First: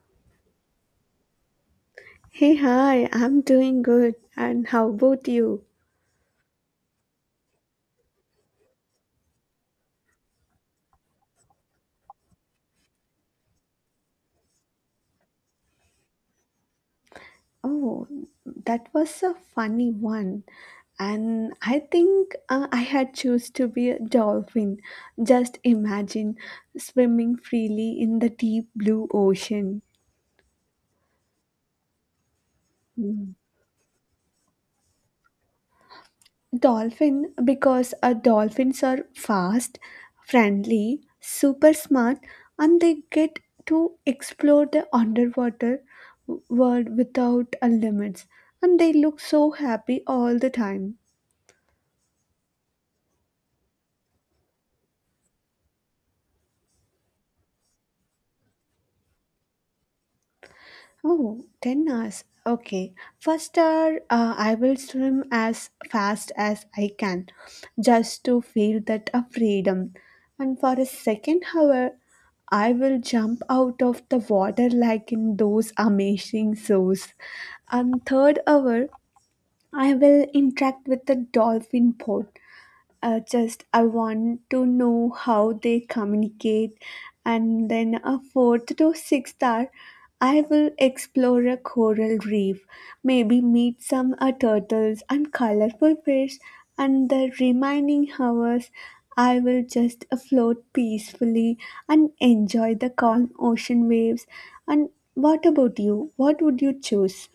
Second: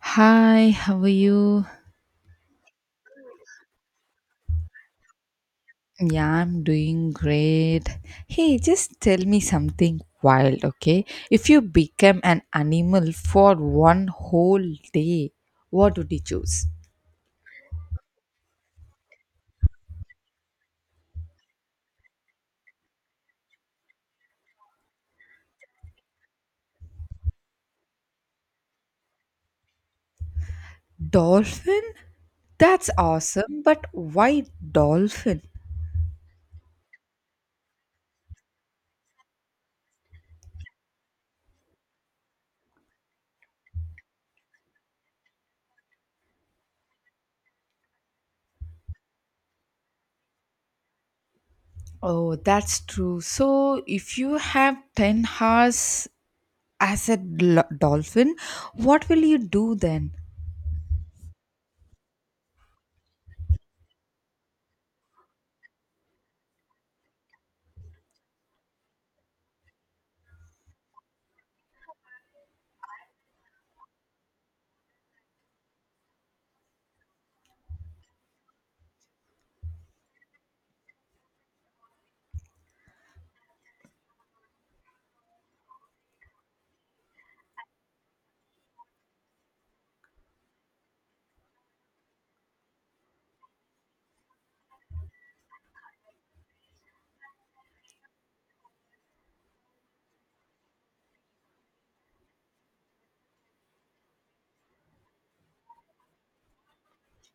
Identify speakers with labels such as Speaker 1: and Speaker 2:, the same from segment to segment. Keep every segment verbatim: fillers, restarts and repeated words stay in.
Speaker 1: Hi, how are you?
Speaker 2: Hey, hi, I'm doing good. And how about you?
Speaker 1: Yeah, I'm doing great. Hey, just tell me something wild, okay? If you become an animal for one whole day, what would you choose?
Speaker 2: Oh, that was a funny one. And I think uh, I had choose to be a dolphin. Just imagine swimming freely in the deep blue ocean.
Speaker 1: Dolphin? That's
Speaker 2: Hmm.
Speaker 1: awesome, but why dolphin?
Speaker 2: Dolphin because uh, dolphins are fast, friendly, super smart, and they get to explore the underwater w- world without uh, limits. And they look so happy all the time.
Speaker 1: Oh, that's true. So, if you have 10 hours as a dol- dolphin, what will you do then?
Speaker 2: Oh, ten hours. Okay. First hour, uh, I will swim as fast as I can just to feel that uh, freedom. And for a second hour, I will jump out of the water like in those amazing shows. And third hour, I will interact with the dolphin boat uh, just I want to know how they communicate, and then a fourth to sixth hour, I will explore a coral reef, maybe meet some uh, turtles and colorful fish, and the remaining hours. I will just uh, float peacefully and enjoy the calm ocean waves. And what about you? What would you choose?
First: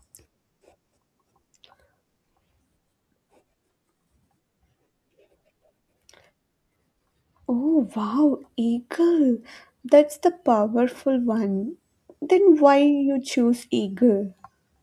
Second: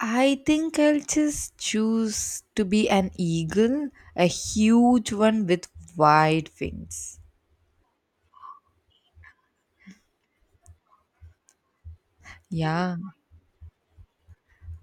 Speaker 1: I think I'll just choose to be an eagle, a huge one with wide wings.
Speaker 2: Oh, wow, eagle. That's the powerful one. Then why
Speaker 1: Yeah,
Speaker 2: you choose eagle?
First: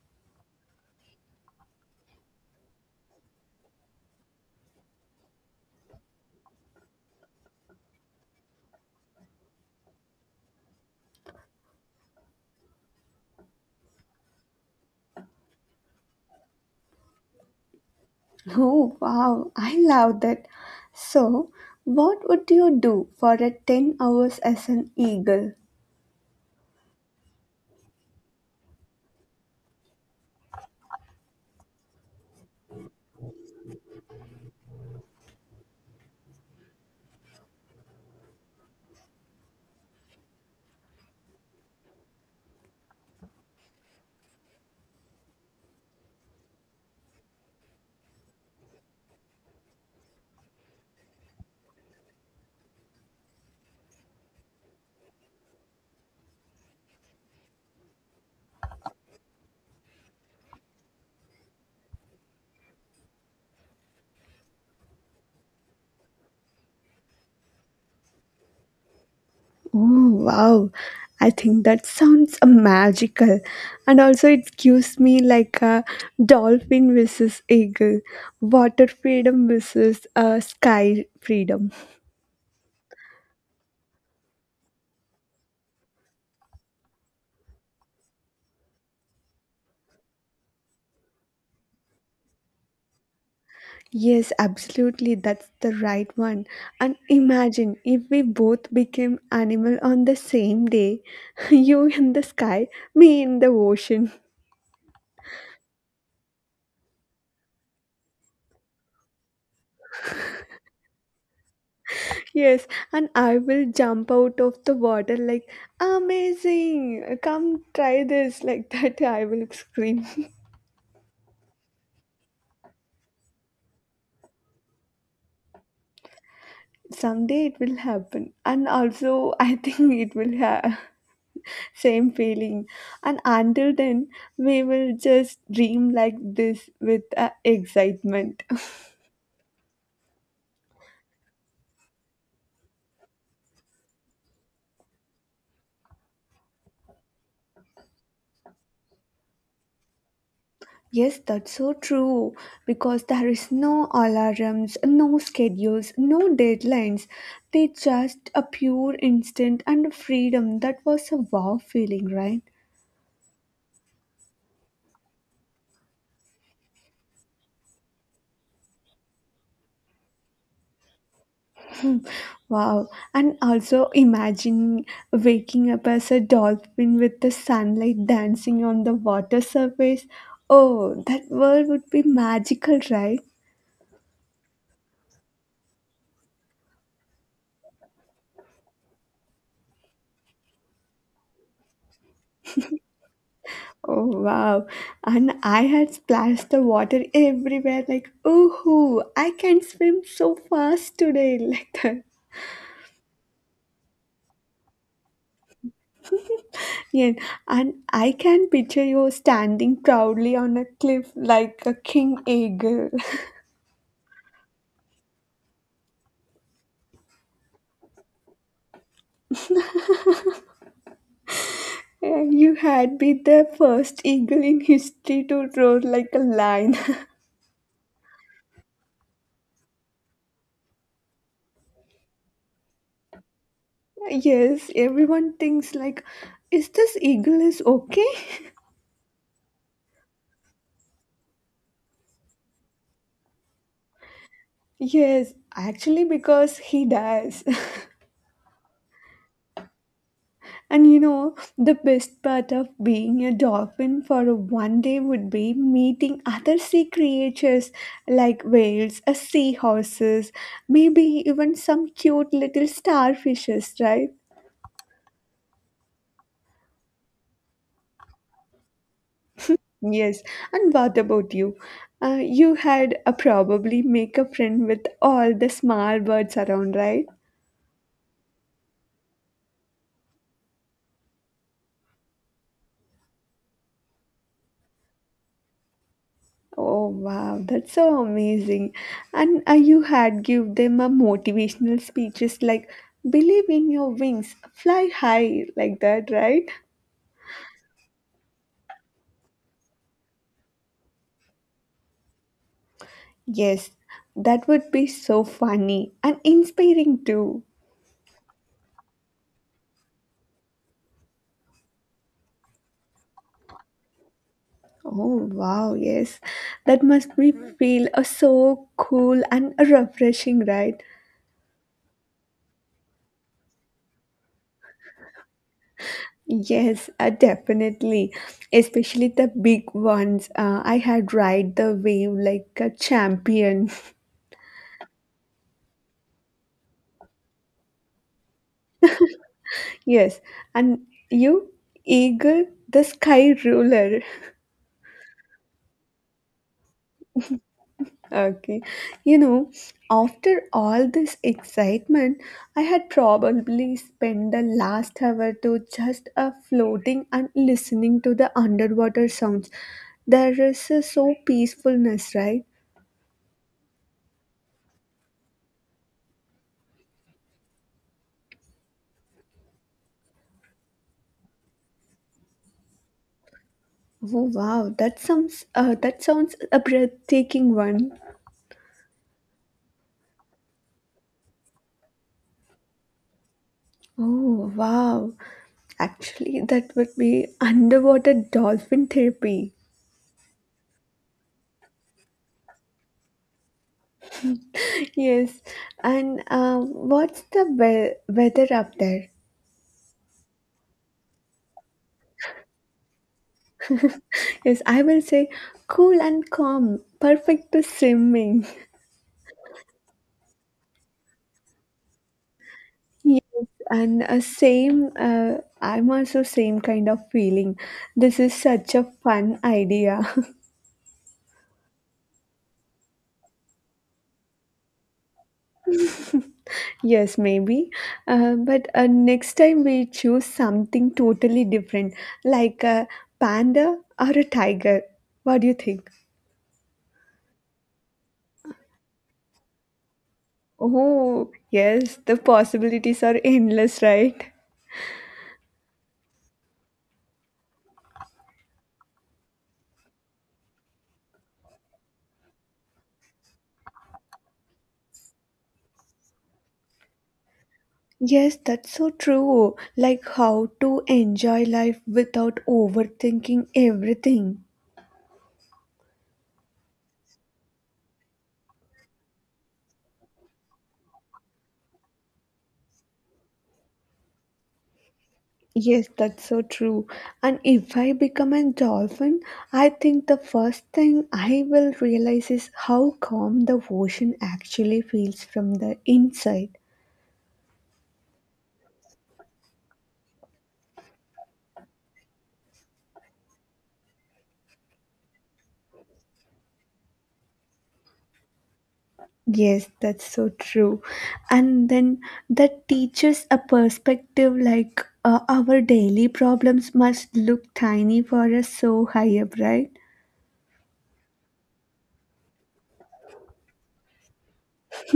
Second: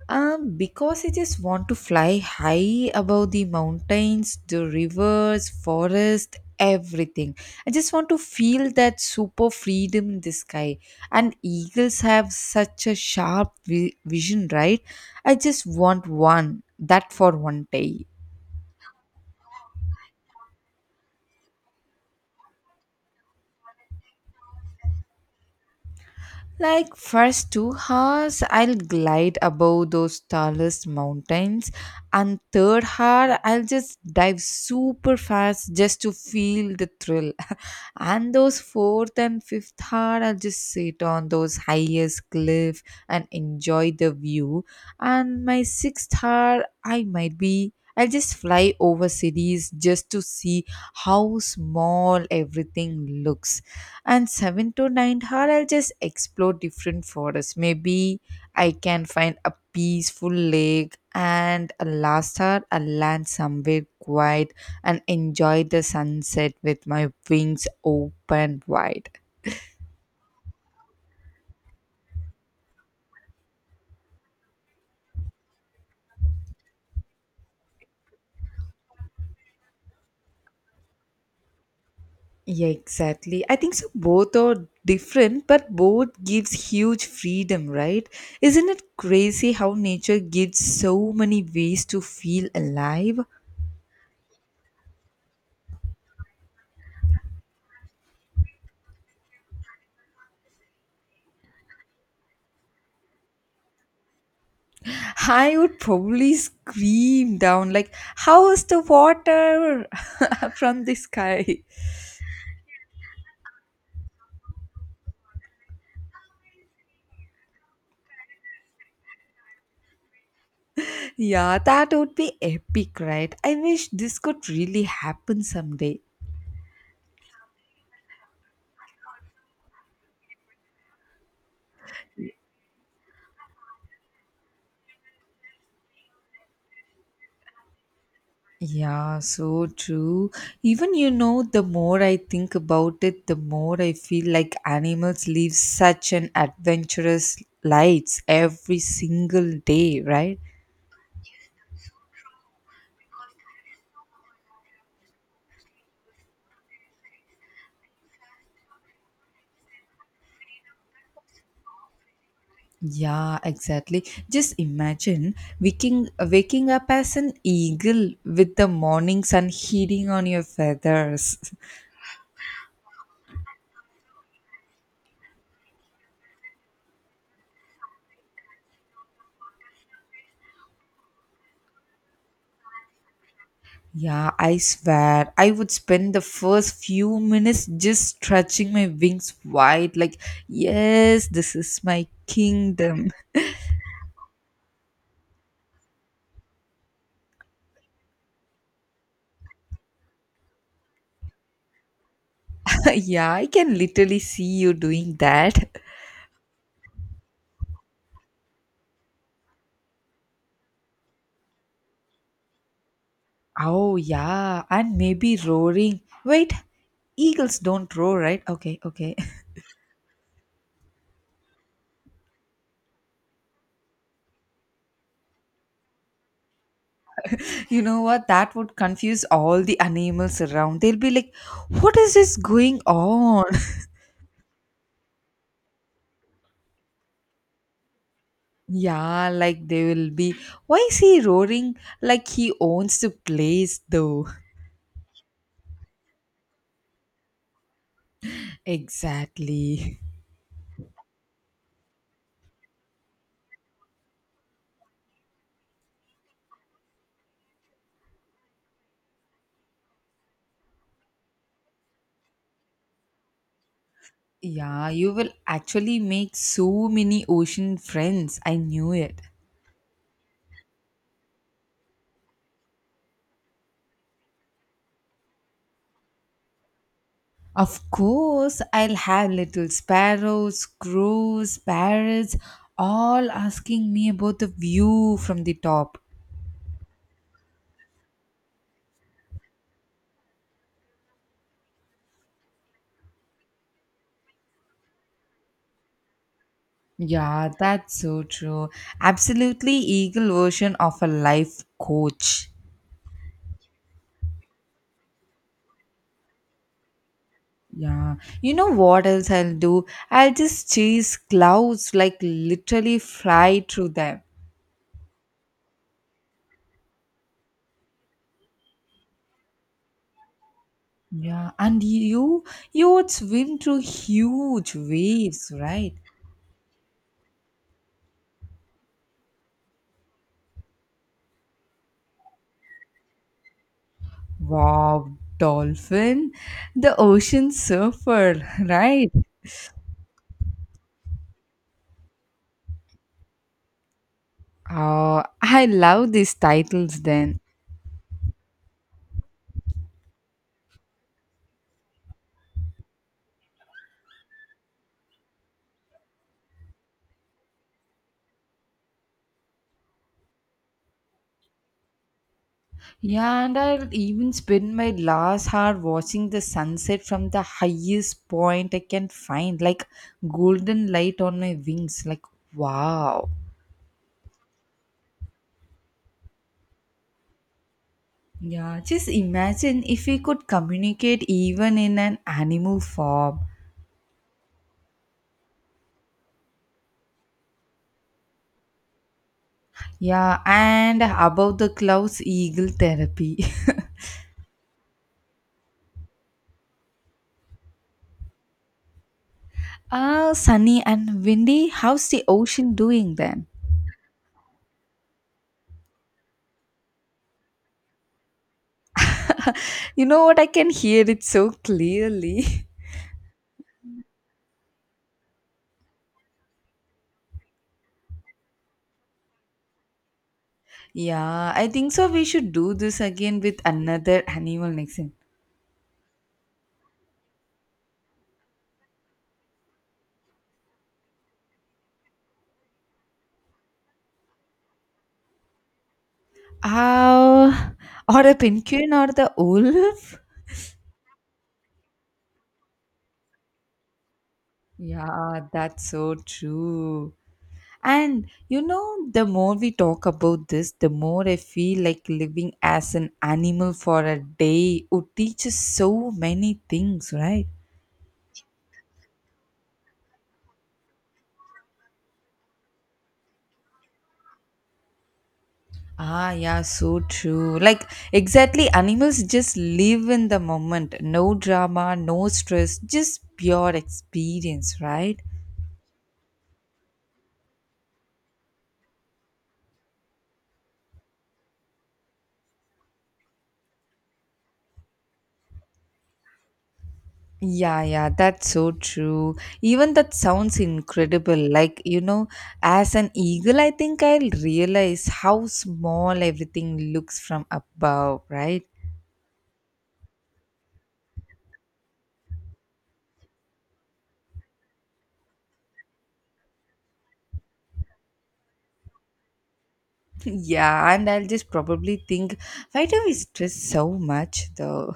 Speaker 1: um, because I just want to fly high above the mountains, the rivers, forest, everything. I just want to feel that super freedom in the sky. And eagles have such a sharp vi- vision, right? I just want one, that for one day.
Speaker 2: Oh, wow, I love that. So, what would you do for a ten hours as an eagle?
Speaker 1: Like first two hours, I'll glide above those tallest mountains, and third hour, I'll just dive super fast just to feel the thrill. And those fourth and fifth hour, I'll just sit on those highest cliff and enjoy the view. And my sixth hour, I might be. I'll just fly over cities just to see how small everything looks, and seven to nine hour, I'll just explore different forests, maybe I can find a peaceful lake, and a last hour, I'll land somewhere quiet and enjoy the sunset with my wings open wide.
Speaker 2: Oh, wow. I think that sounds uh, magical. And also it gives me like a dolphin versus eagle, water freedom versus uh, sky freedom.
Speaker 1: Yeah, exactly, I think so both are different, but both gives huge freedom, right? Isn't it crazy how nature gives so many ways to feel alive?
Speaker 2: Yes, absolutely. That's the right one. And imagine if we both became animal on the same day. You in the sky, me in the ocean.
Speaker 1: I would probably scream down like, "How is the water from the sky?"
Speaker 2: Yes, and I will jump out of the water like, amazing! Come try this. Like that, I will scream.
Speaker 1: Yeah, that would be epic, right? I wish this could really happen someday.
Speaker 2: Someday it will happen. And also, I think it will have same feeling. And until then, we will just dream like this with uh, excitement.
Speaker 1: Yeah, so true. Even you know, the more I think about it, the more I feel like animals live such an adventurous lives every single day, right?
Speaker 2: Yes, that's so true because there is no alarms, no schedules, no deadlines. They just a pure instant and freedom. That was a wow feeling, right?
Speaker 1: Yeah, exactly. Just imagine waking waking up as an eagle with the morning sun hitting on your feathers.
Speaker 2: Wow. And also imagine waking up as a dolphin with the sunlight dancing on the water surface. Oh, that world would be magical, right?
Speaker 1: Yeah, I swear I would spend the first few minutes just stretching my wings wide like, yes, this is my kingdom.
Speaker 2: Oh wow. And I had splashed the water everywhere like ooh, I can swim so fast today like that.
Speaker 1: Yeah, I can literally see you doing that.
Speaker 2: Yeah. And I can picture you standing proudly on a cliff like a king eagle.
Speaker 1: Oh, yeah, and maybe roaring. Wait, eagles don't roar, right? Okay, okay.
Speaker 2: Yeah, you had been the first eagle in history to roar like a lion.
Speaker 1: You know what? That would confuse all the animals around. They'll be like, what is this going on?
Speaker 2: yes, everyone thinks like is this eagle is okay?
Speaker 1: Yeah, like they will be, why is he roaring like he owns the place though?
Speaker 2: Yes, actually because he does.
Speaker 1: Exactly.
Speaker 2: And you know, the best part of being a dolphin for a one day would be meeting other sea creatures like whales, uh, seahorses, maybe even some cute little starfishes, right?
Speaker 1: Yeah, you will actually make so many ocean friends. I knew it.
Speaker 2: Yes. And what about you? Uh, you had uh, probably make a friend with all the small birds around, right?
Speaker 1: Of course, I'll have little sparrows, crows, parrots, all asking me about the view from the top.
Speaker 2: Oh wow, that's so amazing. And uh, you had give them a motivational speeches like believe in your wings, fly high like that, right?
Speaker 1: Yeah, that's so true. Absolutely eagle version of a life coach.
Speaker 2: Yes, that would be so funny and inspiring too.
Speaker 1: Yeah. You know what else I'll do? I'll just chase clouds like literally fly through them.
Speaker 2: Oh wow, yes. That must be feel uh, so cool and refreshing, right?
Speaker 1: Yeah, and you you would swim through huge waves, right?
Speaker 2: Yes, uh, definitely. Especially the big ones. Uh, I had ride the wave like a champion.
Speaker 1: Wow, dolphin, the ocean surfer, right?
Speaker 2: Yes, and you eagle, the sky ruler.
Speaker 1: Oh, I love these titles then.
Speaker 2: Okay, you know, after all this excitement, I had probably spent the last hour to just uh, floating and listening to the underwater sounds. There is uh, so peacefulness, right?
Speaker 1: Yeah, and I'll even spend my last hour watching the sunset from the highest point I can find, like golden light on my wings. Like, wow.
Speaker 2: Oh wow, that sounds uh, that sounds a breathtaking one.
Speaker 1: Yeah, just imagine if we could communicate even in an animal form.
Speaker 2: Oh wow, actually, that would be underwater dolphin therapy.
Speaker 1: Yeah, and above the clouds, eagle therapy.
Speaker 2: Yes, and uh, what's the we- weather up there?
Speaker 1: Ah, sunny and windy, how's the ocean doing then?
Speaker 2: Yes, I will say cool and calm, perfect to swimming.
Speaker 1: You know what? I can hear it so clearly.
Speaker 2: Yes, and uh, same. Uh, I'm also same kind of feeling. This is such a fun idea.
Speaker 1: Yeah, I think so. We should do this again with another animal next time.
Speaker 2: Yes, maybe. Uh, but uh, next time we choose something totally different, like a panda or a tiger. What do you think?
Speaker 1: Uh, or a penguin or the wolf?
Speaker 2: Oh, yes, the possibilities are endless, right?
Speaker 1: Yeah, that's so true. And you know, the more we talk about this, the more I feel like living as an animal for a day would teach us so many things, right?
Speaker 2: Yes, that's so true. Like how to enjoy life without overthinking everything.
Speaker 1: Ah, yeah, so true. Like, exactly, animals just live in the moment. No drama, no stress, just pure experience, right?
Speaker 2: Yes, that's so true. And if I become a dolphin, I think the first thing I will realize is how calm the ocean actually feels from the inside.
Speaker 1: Yeah, yeah, that's so true. Even that sounds incredible. Like, you know, as an eagle, I think I'll realize how small everything looks from above, right?
Speaker 2: Yes, that's so true. And then that teaches a perspective like uh, our daily problems must look tiny for us so high up, right?
Speaker 1: Yeah, and I'll just probably think, why do we stress so much though?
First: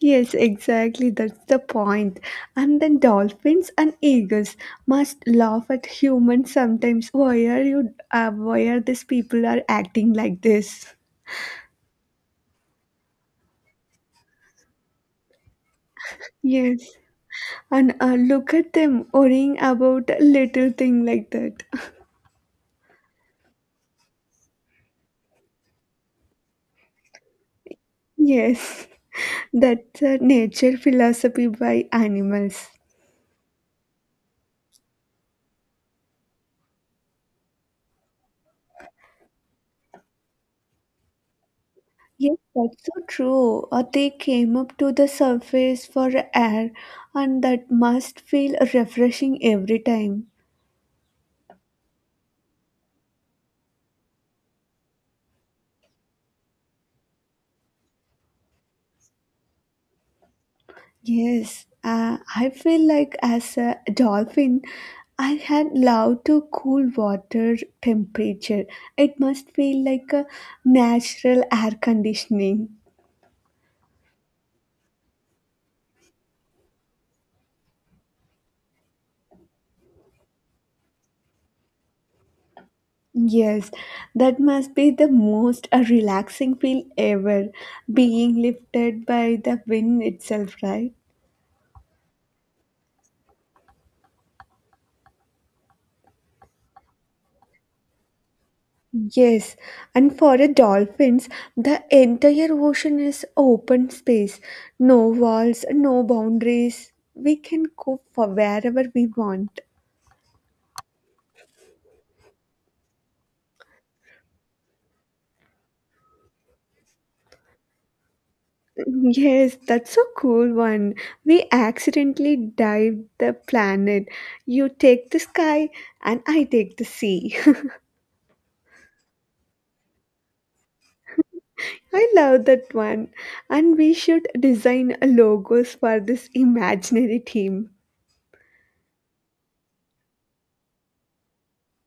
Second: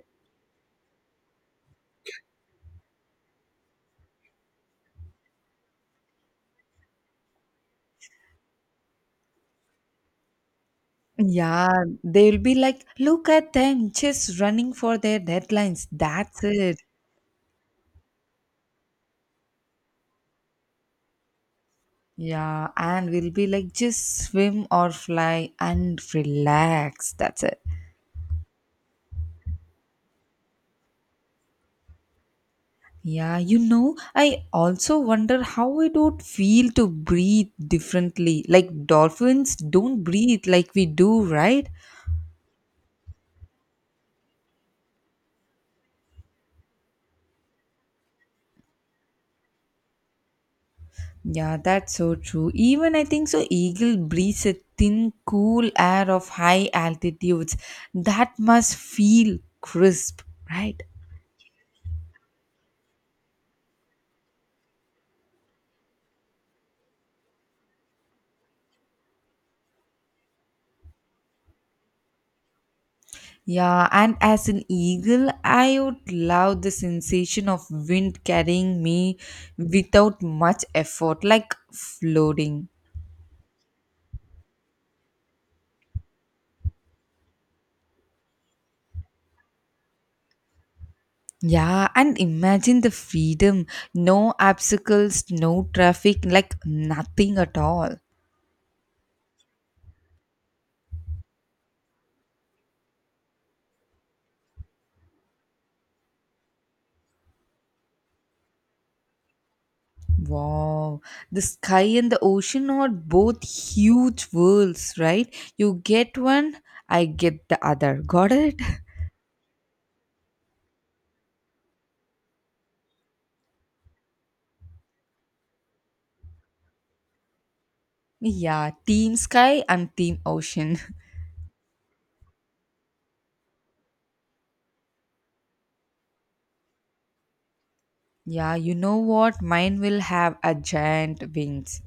Speaker 2: Yes, exactly. That's the point. And then dolphins and eagles must laugh at humans sometimes. Why are you? Uh, why are these people are acting like this?
Speaker 1: Yeah, they'll be like, look at them just running for their deadlines. That's it.
Speaker 2: Yes, and uh, look at them worrying about a little thing like that.
Speaker 1: Yeah, and we'll be like, just swim or fly and relax. That's it.
Speaker 2: Yes. That's a nature philosophy by animals.
Speaker 1: Yeah, you know, I also wonder how it would feel to breathe differently. Like dolphins don't breathe like we do, right?
Speaker 2: Yes, that's so true. Or they came up to the surface for air, and that must feel refreshing every time.
Speaker 1: Yeah, that's so true. Even I think so, eagle breathes a thin, cool air of high altitudes. That must feel crisp, right?
Speaker 2: Yes, uh, I feel like as a dolphin, I had loved to cool water temperature. It must feel like a natural air conditioning.
Speaker 1: Yeah, and as an eagle, I would love the sensation of wind carrying me without much effort, like floating.
Speaker 2: Yes, that must be the most uh, relaxing feel ever, being lifted by the wind itself, right?
Speaker 1: Yeah, and imagine the freedom, no obstacles, no traffic, like nothing at all.
Speaker 2: Yes, and for the dolphins, the entire ocean is open space. No walls, no boundaries. We can go for wherever we want.
Speaker 1: Wow, the sky and the ocean are both huge worlds, right? You get one, I get the other. Got it?
Speaker 2: Yes, that's a cool one. We accidentally dived the planet. You take the sky, and I take the sea.
Speaker 1: Yeah, team sky and team ocean.
Speaker 2: I love that one. And we should design logos for this imaginary team.
Speaker 1: Yeah, you know what? Mine will have a giant wings.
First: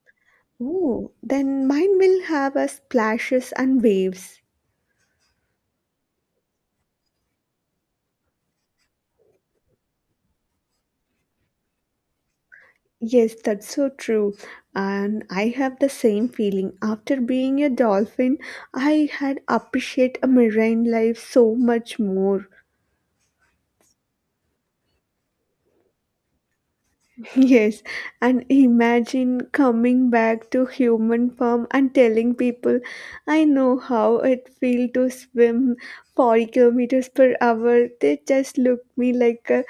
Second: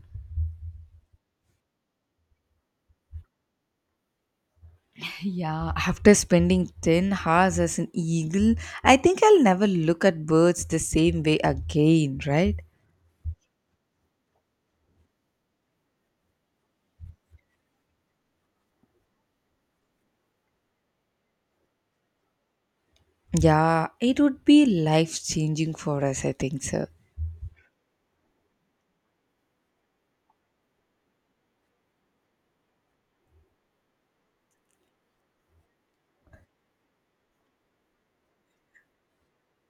Speaker 2: Oh, then mine will have a splashes and waves.
Speaker 1: Yeah, after spending 10 hours as an eagle, I think I'll never look at birds the same way again, right?
Speaker 2: Yes, that's so true. And I have the same feeling. After being a dolphin, I had appreciate a marine life so much more.
Speaker 1: Yeah, it would be life changing for us, I think so.
Speaker 2: Yes, and imagine coming back to human form and telling people, I know how it feels to swim forty kilometers per hour. They just look me like a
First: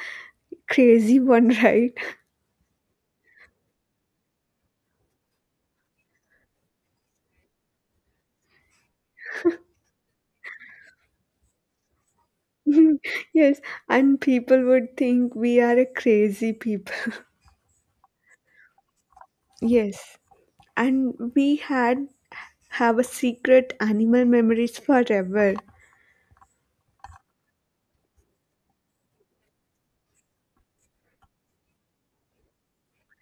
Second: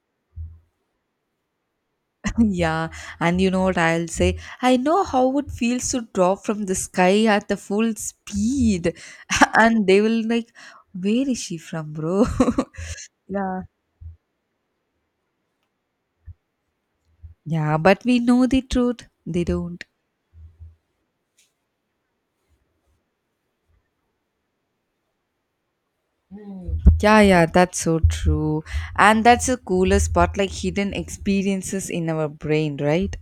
Speaker 2: crazy one, right?
Speaker 1: Yeah, and you know what I'll say? I know how it feels to drop from the sky at the full speed, and they will like, where is she from, bro?
Speaker 2: yes,
Speaker 1: Yeah,
Speaker 2: and people would think we are a crazy people.
Speaker 1: yeah, but we know the truth. They don't.
Speaker 2: Yes, and we had have a secret animal memories forever.
Speaker 1: Yeah, yeah, that's so true. And that's the coolest part, like hidden experiences in our brain, right?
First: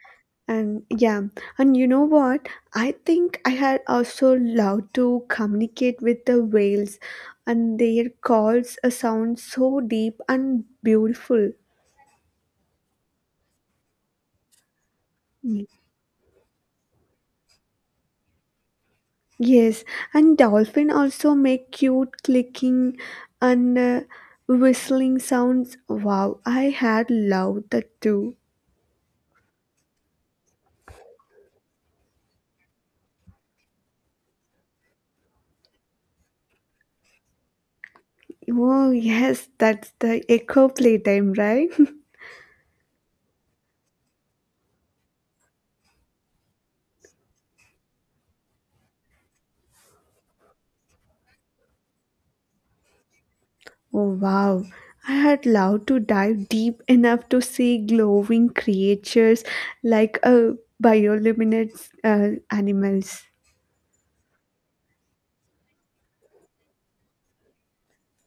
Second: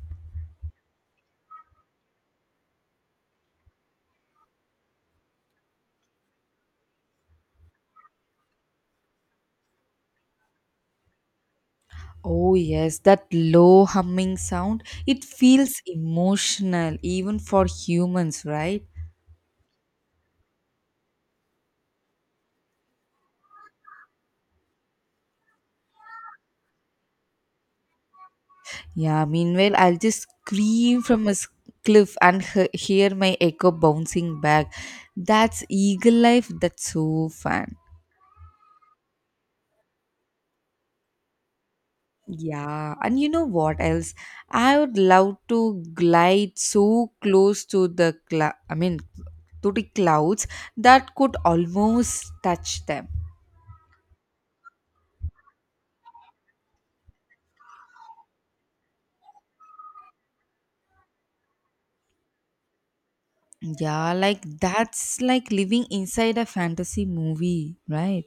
Speaker 2: And yeah, and you know what? I think I had also loved to communicate with the whales, and their calls uh, sound so deep and beautiful.
Speaker 1: Oh, yes, that low humming sound, it
Speaker 2: Mm.
Speaker 1: feels emotional even for humans, right?
Speaker 2: Yes, and dolphin also make cute clicking and uh, whistling sounds. Wow, I had loved that too.
Speaker 1: Yeah, meanwhile, I'll just scream from a s- cliff and he- hear my echo bouncing back. That's eagle life. That's so fun.
Speaker 2: Oh, yes, that's the echo playtime, right?
Speaker 1: Yeah, and you know what else? I would love to glide so close to the cl- I mean, to the clouds that could almost touch them.
Speaker 2: Oh wow, I had loved to dive deep enough to see glowing creatures like uh, bioluminescent uh, animals.
Speaker 1: Yeah, like that's like living inside a fantasy movie, right?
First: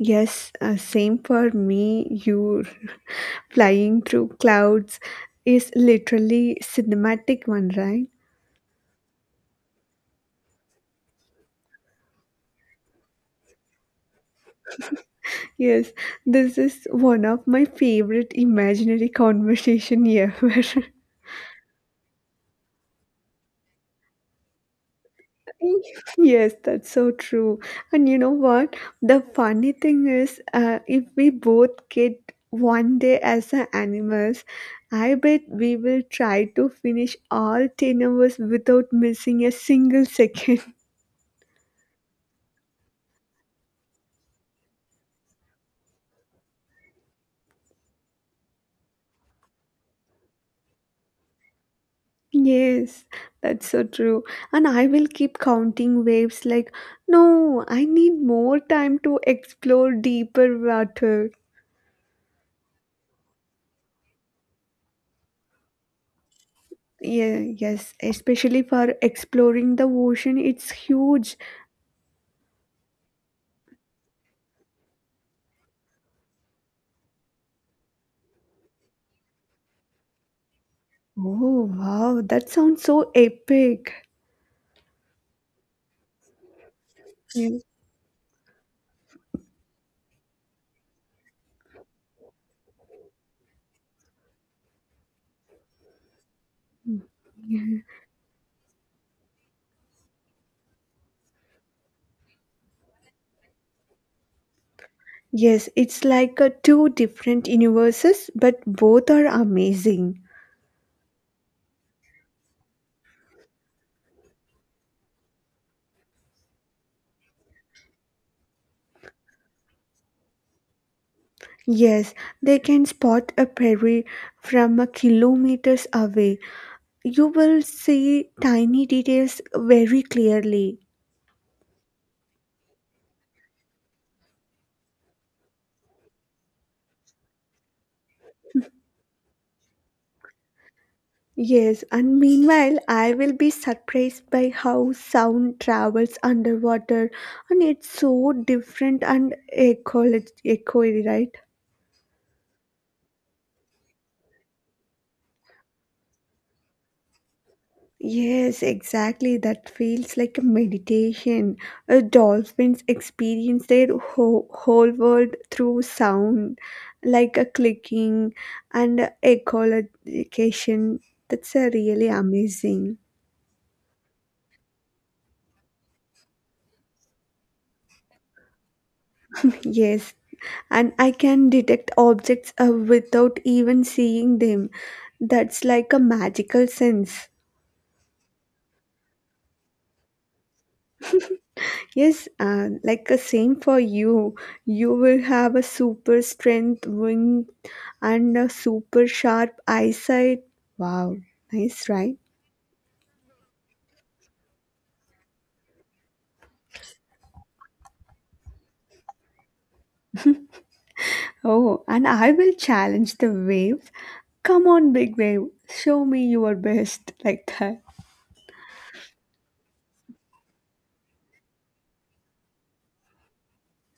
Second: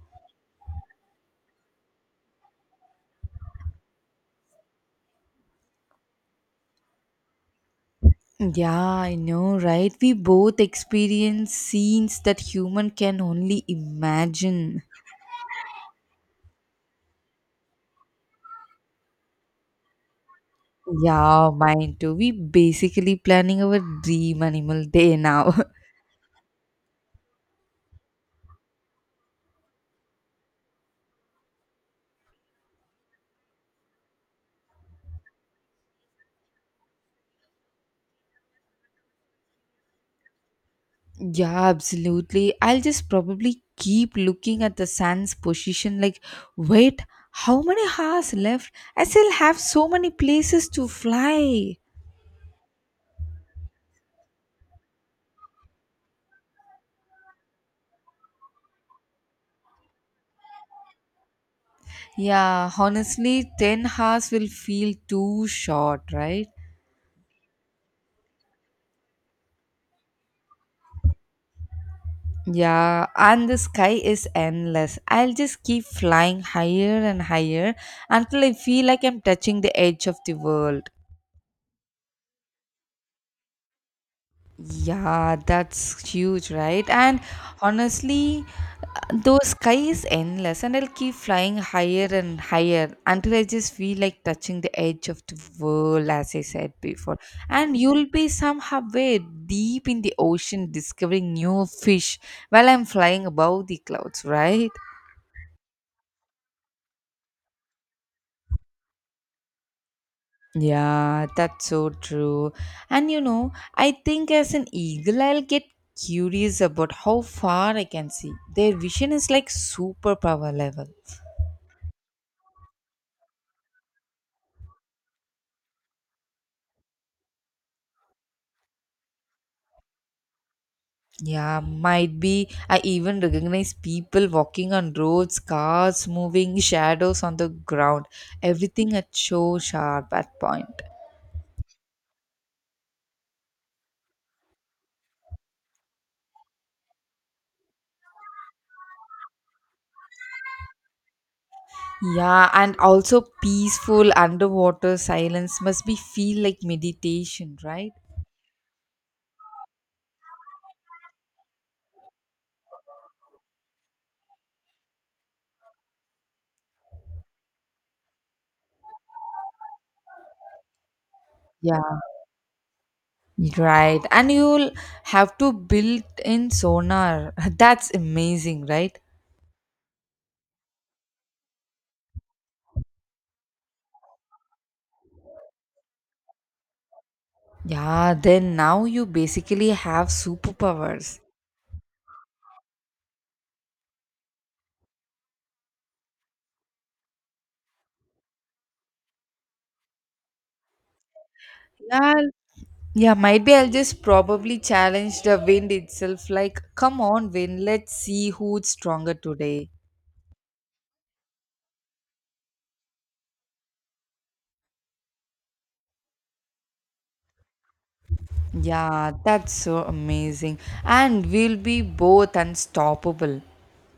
Speaker 2: Yes, uh, same for me. You flying through clouds is literally cinematic one, right?
Speaker 1: Yeah, I know, right? We both experience scenes that human can only imagine.
Speaker 2: Yes, this is one of my favorite imaginary conversation ever.
Speaker 1: Yeah, mine too. We basically planning our dream animal day now.
Speaker 2: Yes, that's so true. And you know what? The funny thing is, uh, if we both get one day as a animals, I bet we will try to finish all ten hours without missing a single second.
Speaker 1: Yeah, absolutely. I'll just probably keep looking at the sun's position like, wait, how many hours left? I still have so many places to fly.
Speaker 2: Yes, that's so true. And I will keep counting waves like, no, I need more time to explore deeper water.
Speaker 1: Yeah, honestly, 10 hours will feel too short, right?
Speaker 2: Yeah, yes, especially for exploring the ocean, it's huge.
Speaker 1: Yeah, and the sky is endless. I'll just keep flying higher and higher until I feel like I'm touching the edge of the world.
Speaker 2: Oh, wow, that sounds so epic.
Speaker 1: Yeah, that's huge, right? And
Speaker 2: Mm.
Speaker 1: honestly, though sky is endless, and I'll keep flying higher and higher until I just feel like touching the edge of the world, as I said before. And you'll be somehow way deep in the ocean discovering new fish while I'm flying above the clouds, right?
Speaker 2: Yes, it's like a two different universes, but both are amazing.
Speaker 1: Yeah, that's so true. And you know, I think as an eagle, I'll get curious about how far I can see. Their vision is like superpower level.
Speaker 2: Yes, they can spot a prairie from a kilometers away. You will see tiny details very clearly.
Speaker 1: Yeah, might be. I even recognize people walking on roads, cars moving, shadows on the ground. Everything at so sharp at point.
Speaker 2: Yes, and meanwhile, I will be surprised by how sound travels underwater, and it's so different and echo, echoey, right?
Speaker 1: Yeah, and also peaceful underwater silence must be feel like meditation, right?
Speaker 2: Yes, exactly. That feels like a meditation. Uh, dolphins experience their whole, whole world through sound, like a clicking and a echolocation. That's uh,
Speaker 1: Yeah,
Speaker 2: really amazing.
Speaker 1: right. And you'll have to build in sonar. That's amazing, right?
Speaker 2: Yes, and I can detect objects uh, without even seeing them. That's like a magical sense.
Speaker 1: Yeah, then now you basically have superpowers.
Speaker 2: Yes, uh, like the same for you. You will have a super strength wing and a super sharp eyesight. Wow, nice,
Speaker 1: Yeah,
Speaker 2: right?
Speaker 1: yeah, might be I'll just probably challenge the wind itself. Like, come on, wind, let's see who's stronger today.
Speaker 2: Oh, and I will challenge the waves. Come on, big wave, show me your best, like that.
Speaker 1: Yeah, that's so amazing. And we'll be both unstoppable.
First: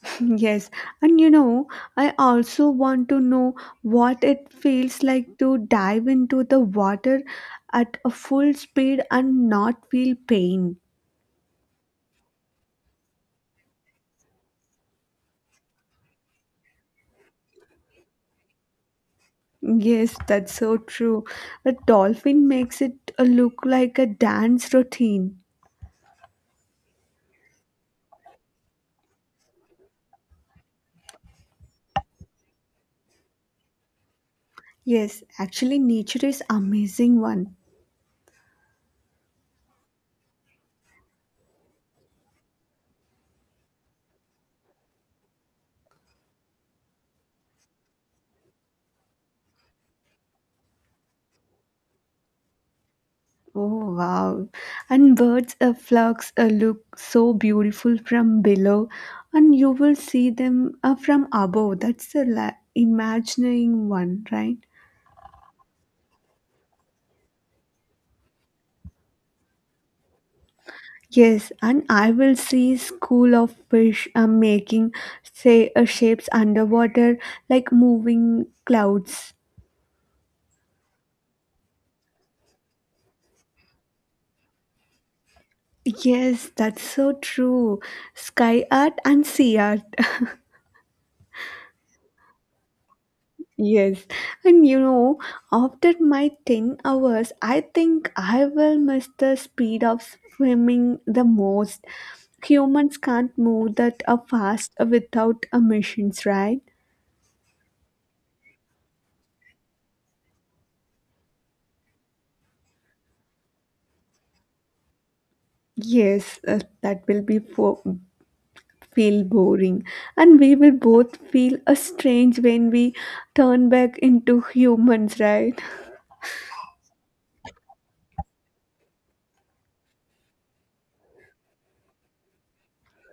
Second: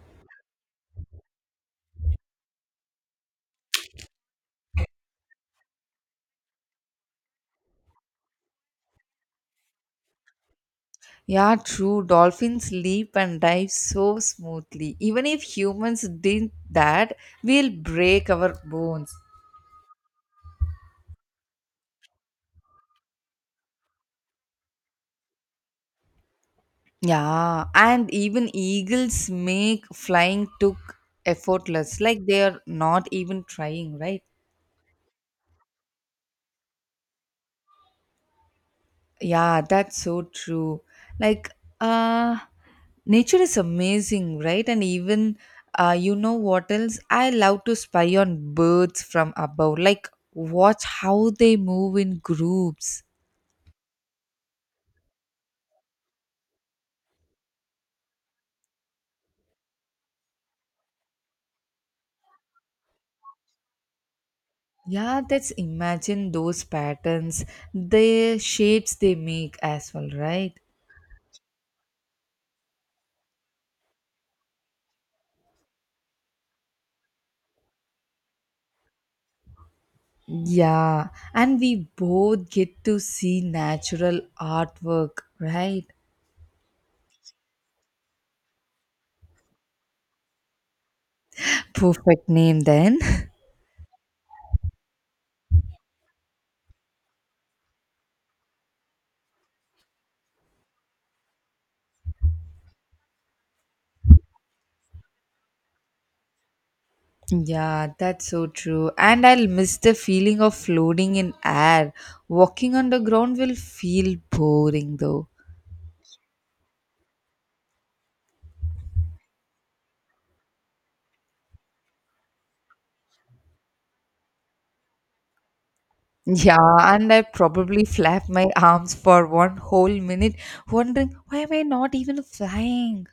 Speaker 2: Yes, and you know, I also want to know what it feels like to dive into the water at a full speed and not feel pain.
Speaker 1: Yeah, true. Dolphins leap and dive so smoothly. Even if humans did that, we'll break our bones.
Speaker 2: Yes, that's so true. A dolphin makes it uh, look like a dance routine.
Speaker 1: Yeah, and even eagles make flying took effortless. Like they are not even trying, right?
Speaker 2: Yes, actually, nature is amazing one.
Speaker 1: Yeah, that's so true. Like, uh, nature is amazing, right? And even, uh, you know what else? I love to spy on birds from above. Like, watch how they move in groups.
Speaker 2: Oh wow! And birds' uh, flocks uh, look so beautiful from below, and you will see them uh, from above. That's the la- imagining one, right?
Speaker 1: Yeah, that's imagine those patterns, the shapes they make as well, right?
Speaker 2: Yes, and I will see school of fish uh, making say uh, shapes underwater like moving clouds.
Speaker 1: Yeah, and we both get to see natural artwork, right?
Speaker 2: Yes, that's so true. Sky art and sea art.
Speaker 1: Perfect name then.
Speaker 2: Yes. And you know, after my ten hours, I think I will miss the speed of swimming the most. Humans can't move that uh, fast without emissions, right?
Speaker 1: Yeah, that's so true. And I'll miss the feeling of floating in air. Walking on the ground will feel boring though.
Speaker 2: Yes, uh, that will be fo- feel boring. And we will both feel a strange when we turn back into humans, right?
Speaker 1: Yeah, and I probably flap my arms for one whole minute, wondering why am I not even flying?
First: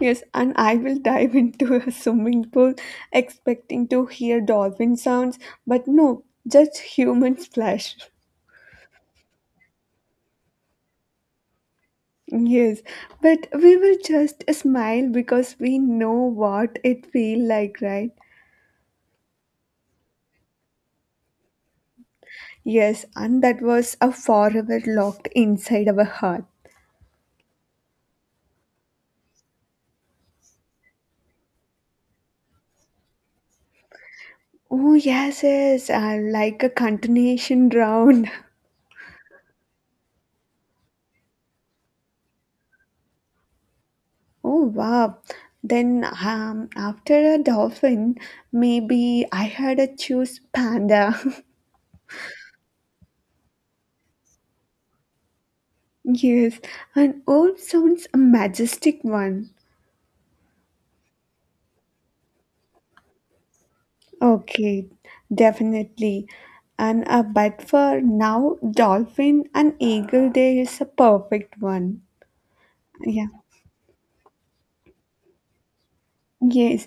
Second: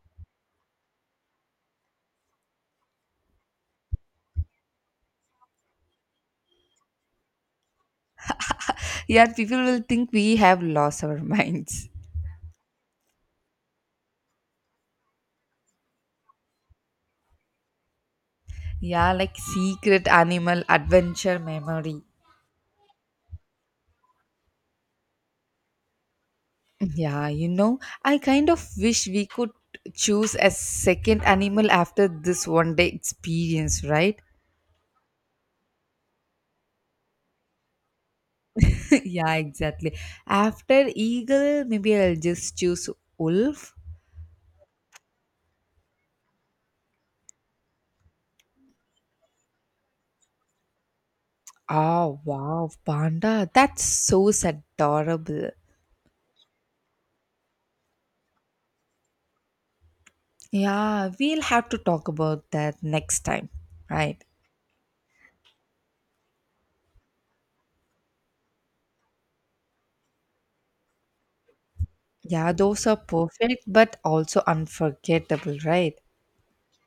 Speaker 2: Yes, and I will dive into a swimming pool expecting to hear dolphin sounds, but no, just human splash.
Speaker 1: Yeah, people will think we have lost our minds.
Speaker 2: Yes, but we will just smile because we know what it feel like, right?
Speaker 1: Yeah, like secret animal adventure memory.
Speaker 2: Yes, and that was a forever locked inside our heart.
Speaker 1: Yeah, you know, I kind of wish we could choose a second animal after this one day experience, right?
Speaker 2: Oh, yes, yes, uh, like a continuation round.
Speaker 1: Yeah, exactly. After eagle, maybe I'll just choose wolf.
Speaker 2: Oh, wow. Then, um, after a dolphin, maybe I had to choose panda.
Speaker 1: Oh, wow, panda. That's so adorable.
Speaker 2: Yes, an owl sounds a majestic one.
Speaker 1: Yeah, we'll have to talk about that next time, right?
Speaker 2: Okay, definitely. And a but for now, dolphin and eagle there is a perfect one.
Speaker 1: Yeah, those are
Speaker 2: Yeah.
Speaker 1: perfect, but also unforgettable, right?
Speaker 2: Yes.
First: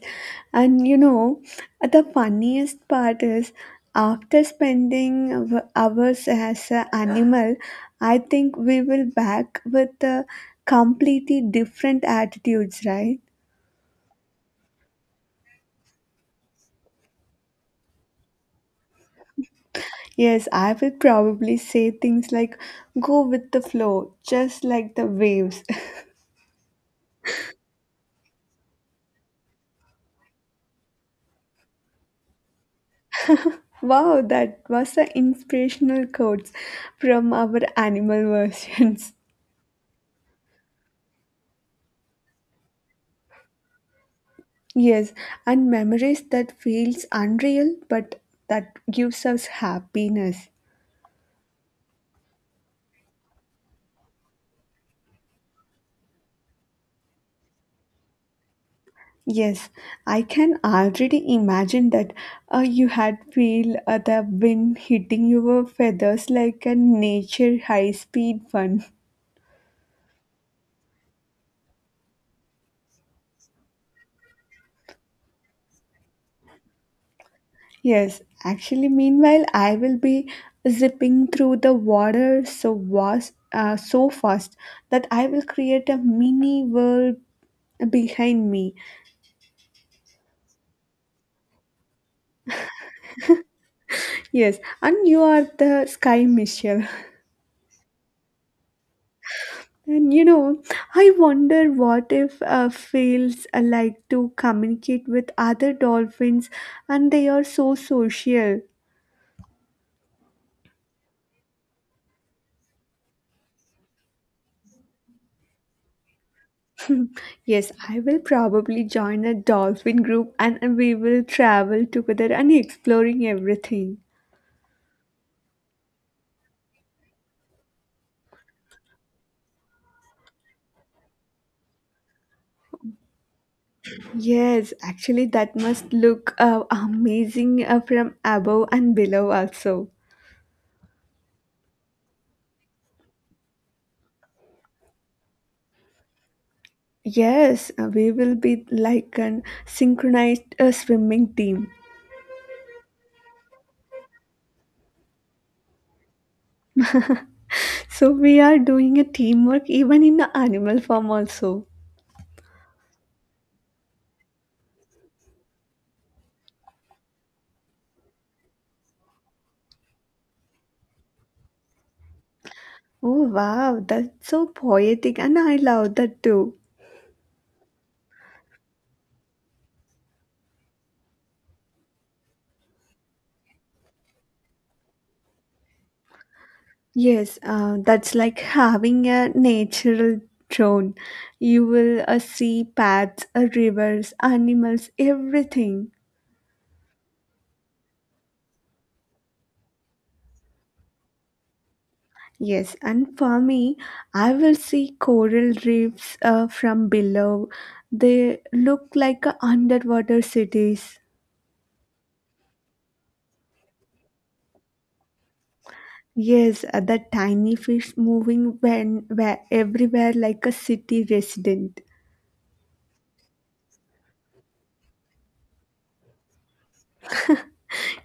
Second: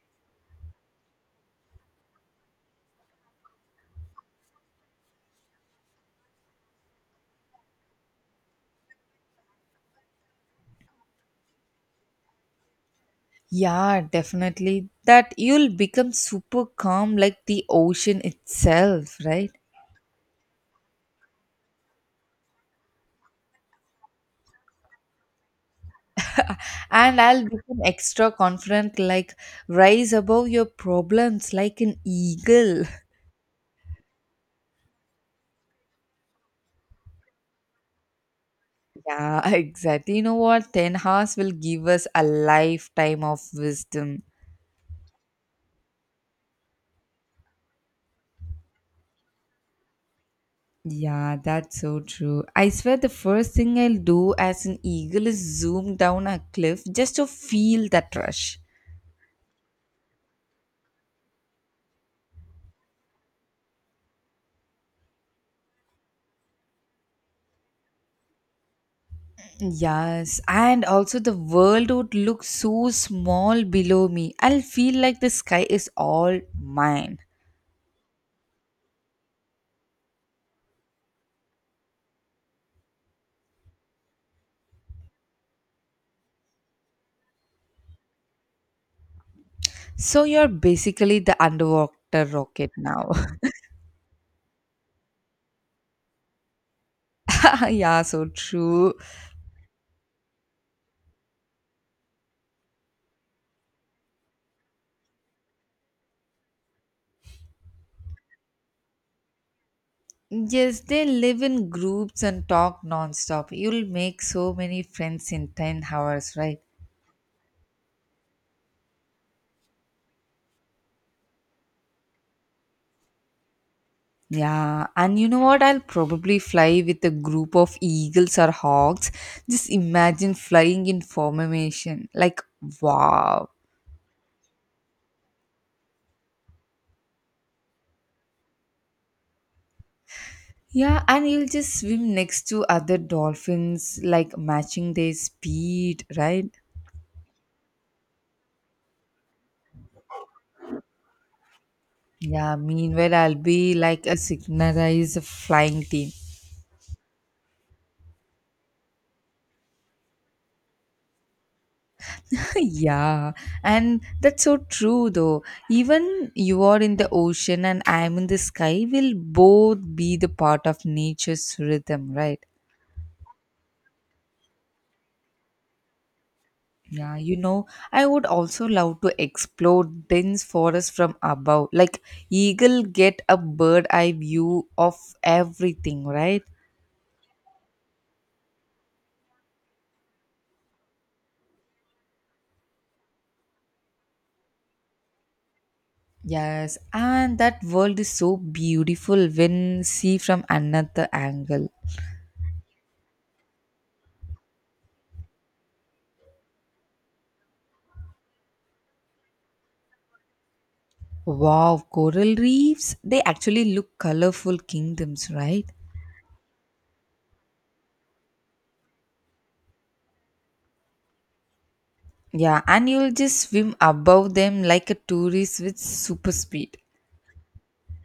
Speaker 2: And you know, the funniest part is after spending hou- hours as an animal, I think we will back with a completely different attitudes, right?
Speaker 1: Yeah, definitely. That you'll become super calm like the ocean itself, right?
Speaker 2: Yes, I will probably say things like go with the flow, just like the waves.
Speaker 1: And I'll become extra confident, like rise above your problems like an eagle.
Speaker 2: Wow, that was an inspirational quote from our animal versions.
Speaker 1: Yeah, exactly. You know what? 10 hours will give us a lifetime of wisdom.
Speaker 2: Yes, and memories that feels unreal but that gives us happiness.
Speaker 1: Yeah, that's so true. I swear the first thing I'll do as an eagle is zoom down a cliff just to feel that rush.
Speaker 2: Yes, I can already imagine that uh, you had feel uh, the wind hitting your feathers like a nature high speed fun.
Speaker 1: Yes, and also the world would look so small below me. I'll feel like the sky is all mine.
Speaker 2: Yes, actually, meanwhile, I will be zipping through the water so vast, uh, so fast that I will create a mini world behind me.
Speaker 1: So you're basically the underwater rocket now.
Speaker 2: Yes, and you are the sky, Michelle.
Speaker 1: Yeah, so true.
Speaker 2: And you know, I wonder what if uh, whales uh, like to communicate with other dolphins and they are so social.
Speaker 1: Yes, they live in groups and talk nonstop. You'll make so many friends in 10 hours, right?
Speaker 2: Yes, I will probably join a dolphin group and we will travel together and exploring everything.
Speaker 1: Yeah, and you know what? I'll probably fly with a group of eagles or hawks. Just imagine flying in formation. Like, wow.
Speaker 2: Yes, actually, that must look uh, amazing uh, from above and below, also.
Speaker 1: Yeah, and you'll just swim next to other dolphins, like matching their speed, right?
Speaker 2: Yes, uh, we will be like an synchronized uh, swimming team.
Speaker 1: Yeah, meanwhile, I'll be like a synchronized flying team.
Speaker 2: So, we are doing a teamwork even in the animal form, also.
Speaker 1: Yeah, and that's so true though. Even you are in the ocean and I'm in the sky, will both be the part of nature's rhythm, right?
Speaker 2: Oh, wow, that's so poetic, and I love that too.
Speaker 1: Yeah, you know, I would also love to explore dense forest from above. Like eagle get a bird eye view of everything, right?
Speaker 2: Yes, uh, that's like having a natural drone. You will uh, see paths, uh, rivers, animals, everything.
Speaker 1: Yes, and that world is so beautiful when see from another angle.
Speaker 2: Yes, and for me, I will see coral reefs uh, from below. They look like a underwater cities.
Speaker 1: Wow, coral reefs, they actually look colorful kingdoms, right?
Speaker 2: Yes, uh, the tiny fish moving when where everywhere like a city resident.
Speaker 1: Yeah, and you'll just swim above them like a tourist with super speed.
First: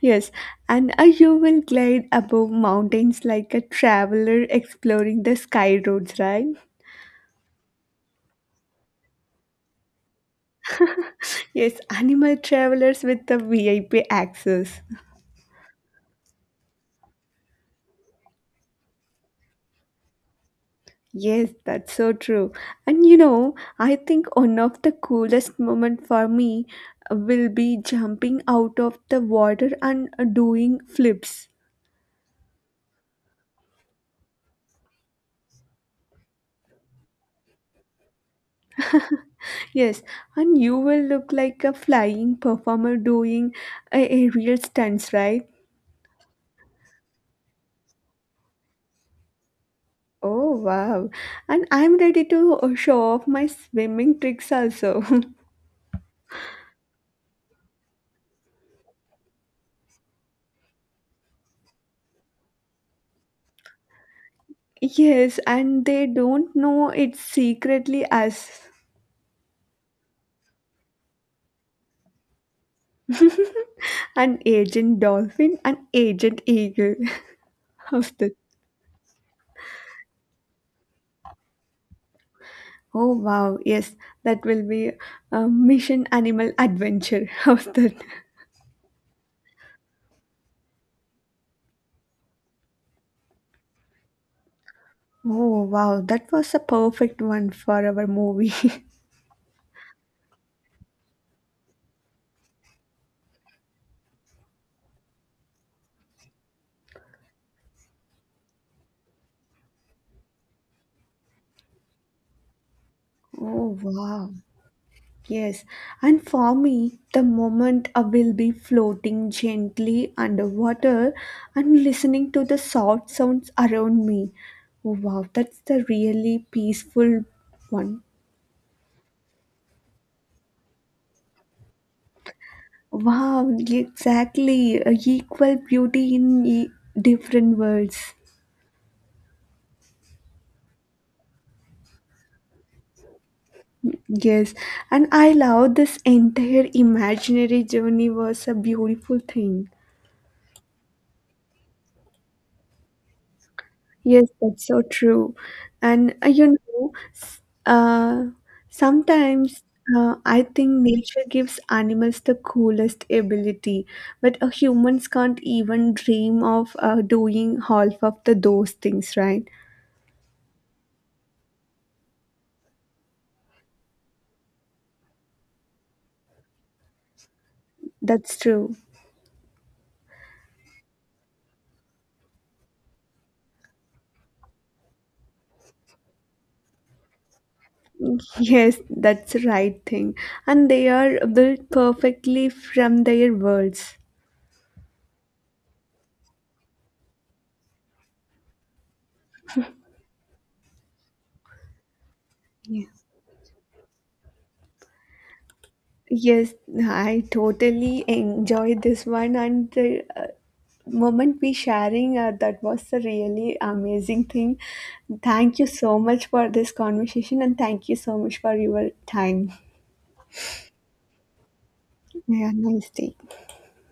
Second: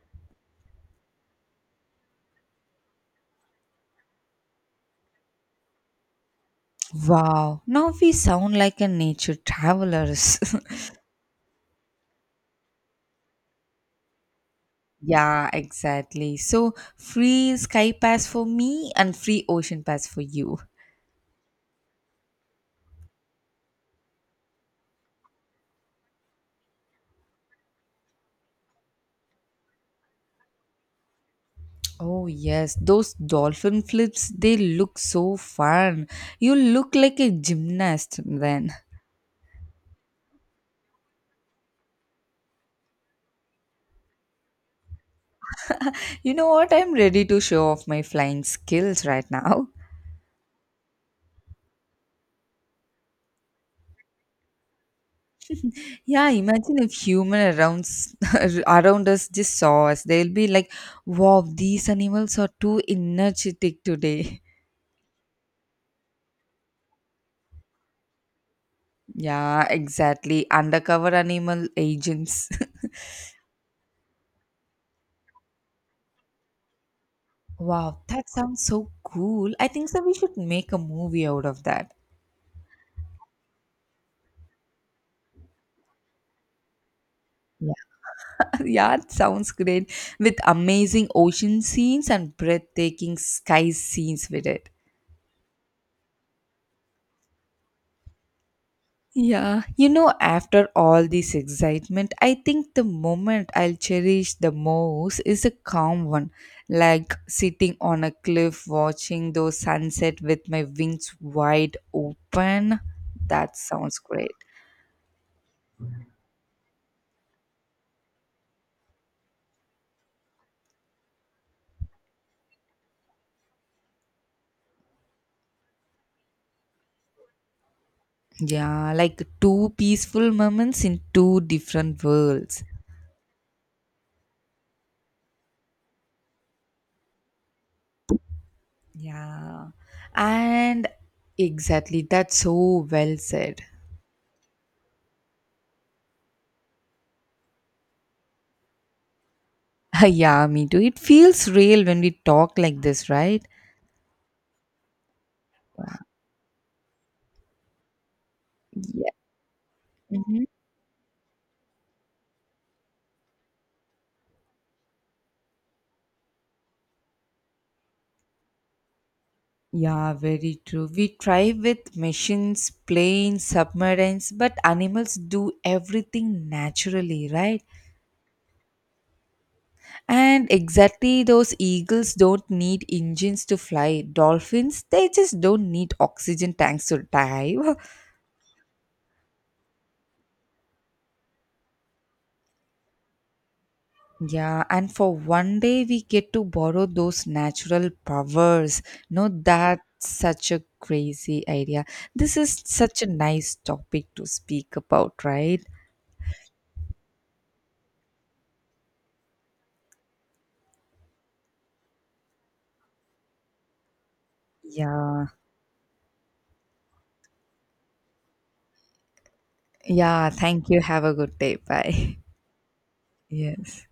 Speaker 2: Yes, and uh, you will glide above mountains like a traveler exploring the sky roads, right?
Speaker 1: Wow, now we sound like a nature travelers.
Speaker 2: Yes, animal travelers with the V I P access.
Speaker 1: Yeah, exactly. So free sky pass for me and free ocean pass for you.
Speaker 2: Yes, that's so true. And you know, I think one of the coolest moment for me will be jumping out of the water and uh, doing flips.
Speaker 1: Oh yes, those dolphin flips, they look so fun. You look like a gymnast then.
Speaker 2: Yes, and you will look like a flying performer doing a aerial stunts, right?
Speaker 1: You know what? I'm ready to show off my flying skills right now.
Speaker 2: Oh wow. And I'm ready to uh, show off my swimming tricks also.
Speaker 1: Yeah, imagine if human around s- around us just saw us. They'll be like, "Wow, these animals are too energetic today."
Speaker 2: Yes, and they don't know it's secretly us,
Speaker 1: Yeah, exactly. Undercover animal agents.
Speaker 2: an agent dolphin and agent eagle.
Speaker 1: Wow,
Speaker 2: Of
Speaker 1: that
Speaker 2: the.
Speaker 1: sounds so cool. I think so we should make a movie out of that.
Speaker 2: Oh wow, yes, that will be a mission animal adventure. How's
Speaker 1: Yeah.
Speaker 2: that?
Speaker 1: Yeah, it sounds great with amazing ocean scenes and breathtaking sky scenes with it.
Speaker 2: Oh wow, that was a perfect one for our movie.
Speaker 1: Yeah, you know, after all this excitement, I think the moment I'll cherish the most is a calm one, like sitting on a cliff watching those sunset with my wings wide open. That
Speaker 2: Oh
Speaker 1: sounds great.
Speaker 2: wow. Yes, and for me, the moment I will be floating gently underwater and listening to the soft sounds around me. Oh, wow, that's the really peaceful one.
Speaker 1: Yeah, like two peaceful moments in two different worlds.
Speaker 2: Wow, exactly. A equal beauty in e- different worlds.
Speaker 1: Yeah. And exactly, that's so well said.
Speaker 2: Yes, and I love this entire imaginary journey was a beautiful thing.
Speaker 1: Yeah, me too. It feels real when we talk like this, right?
Speaker 2: Yes, that's so true. And uh, you know, s- uh,
Speaker 1: Yeah.
Speaker 2: sometimes uh, I
Speaker 1: Mhm.
Speaker 2: think nature gives animals the coolest ability, but uh, humans can't even dream of uh, doing half of the those things, right?
Speaker 1: Yeah, very true. We try with machines, planes, submarines, but animals do everything naturally, right?
Speaker 2: That's true.
Speaker 1: And exactly those eagles don't need engines to fly. Dolphins, they just don't need oxygen tanks to dive.
Speaker 2: Yes, that's the right thing. And they are built perfectly from their words.
Speaker 1: Yeah, and for one day we get to borrow those natural powers. No, that's such a crazy idea. This is such a nice topic to speak about, right?
Speaker 2: Yes, I totally enjoyed this one, and the uh, moment we sharing uh, that was a really amazing thing.
Speaker 1: Yeah.
Speaker 2: Thank you so much for this conversation, and thank you so much for your time.
Speaker 1: Yeah, thank you. Have a good day. Bye.
Speaker 2: Yeah, nice day.
Speaker 1: Yes.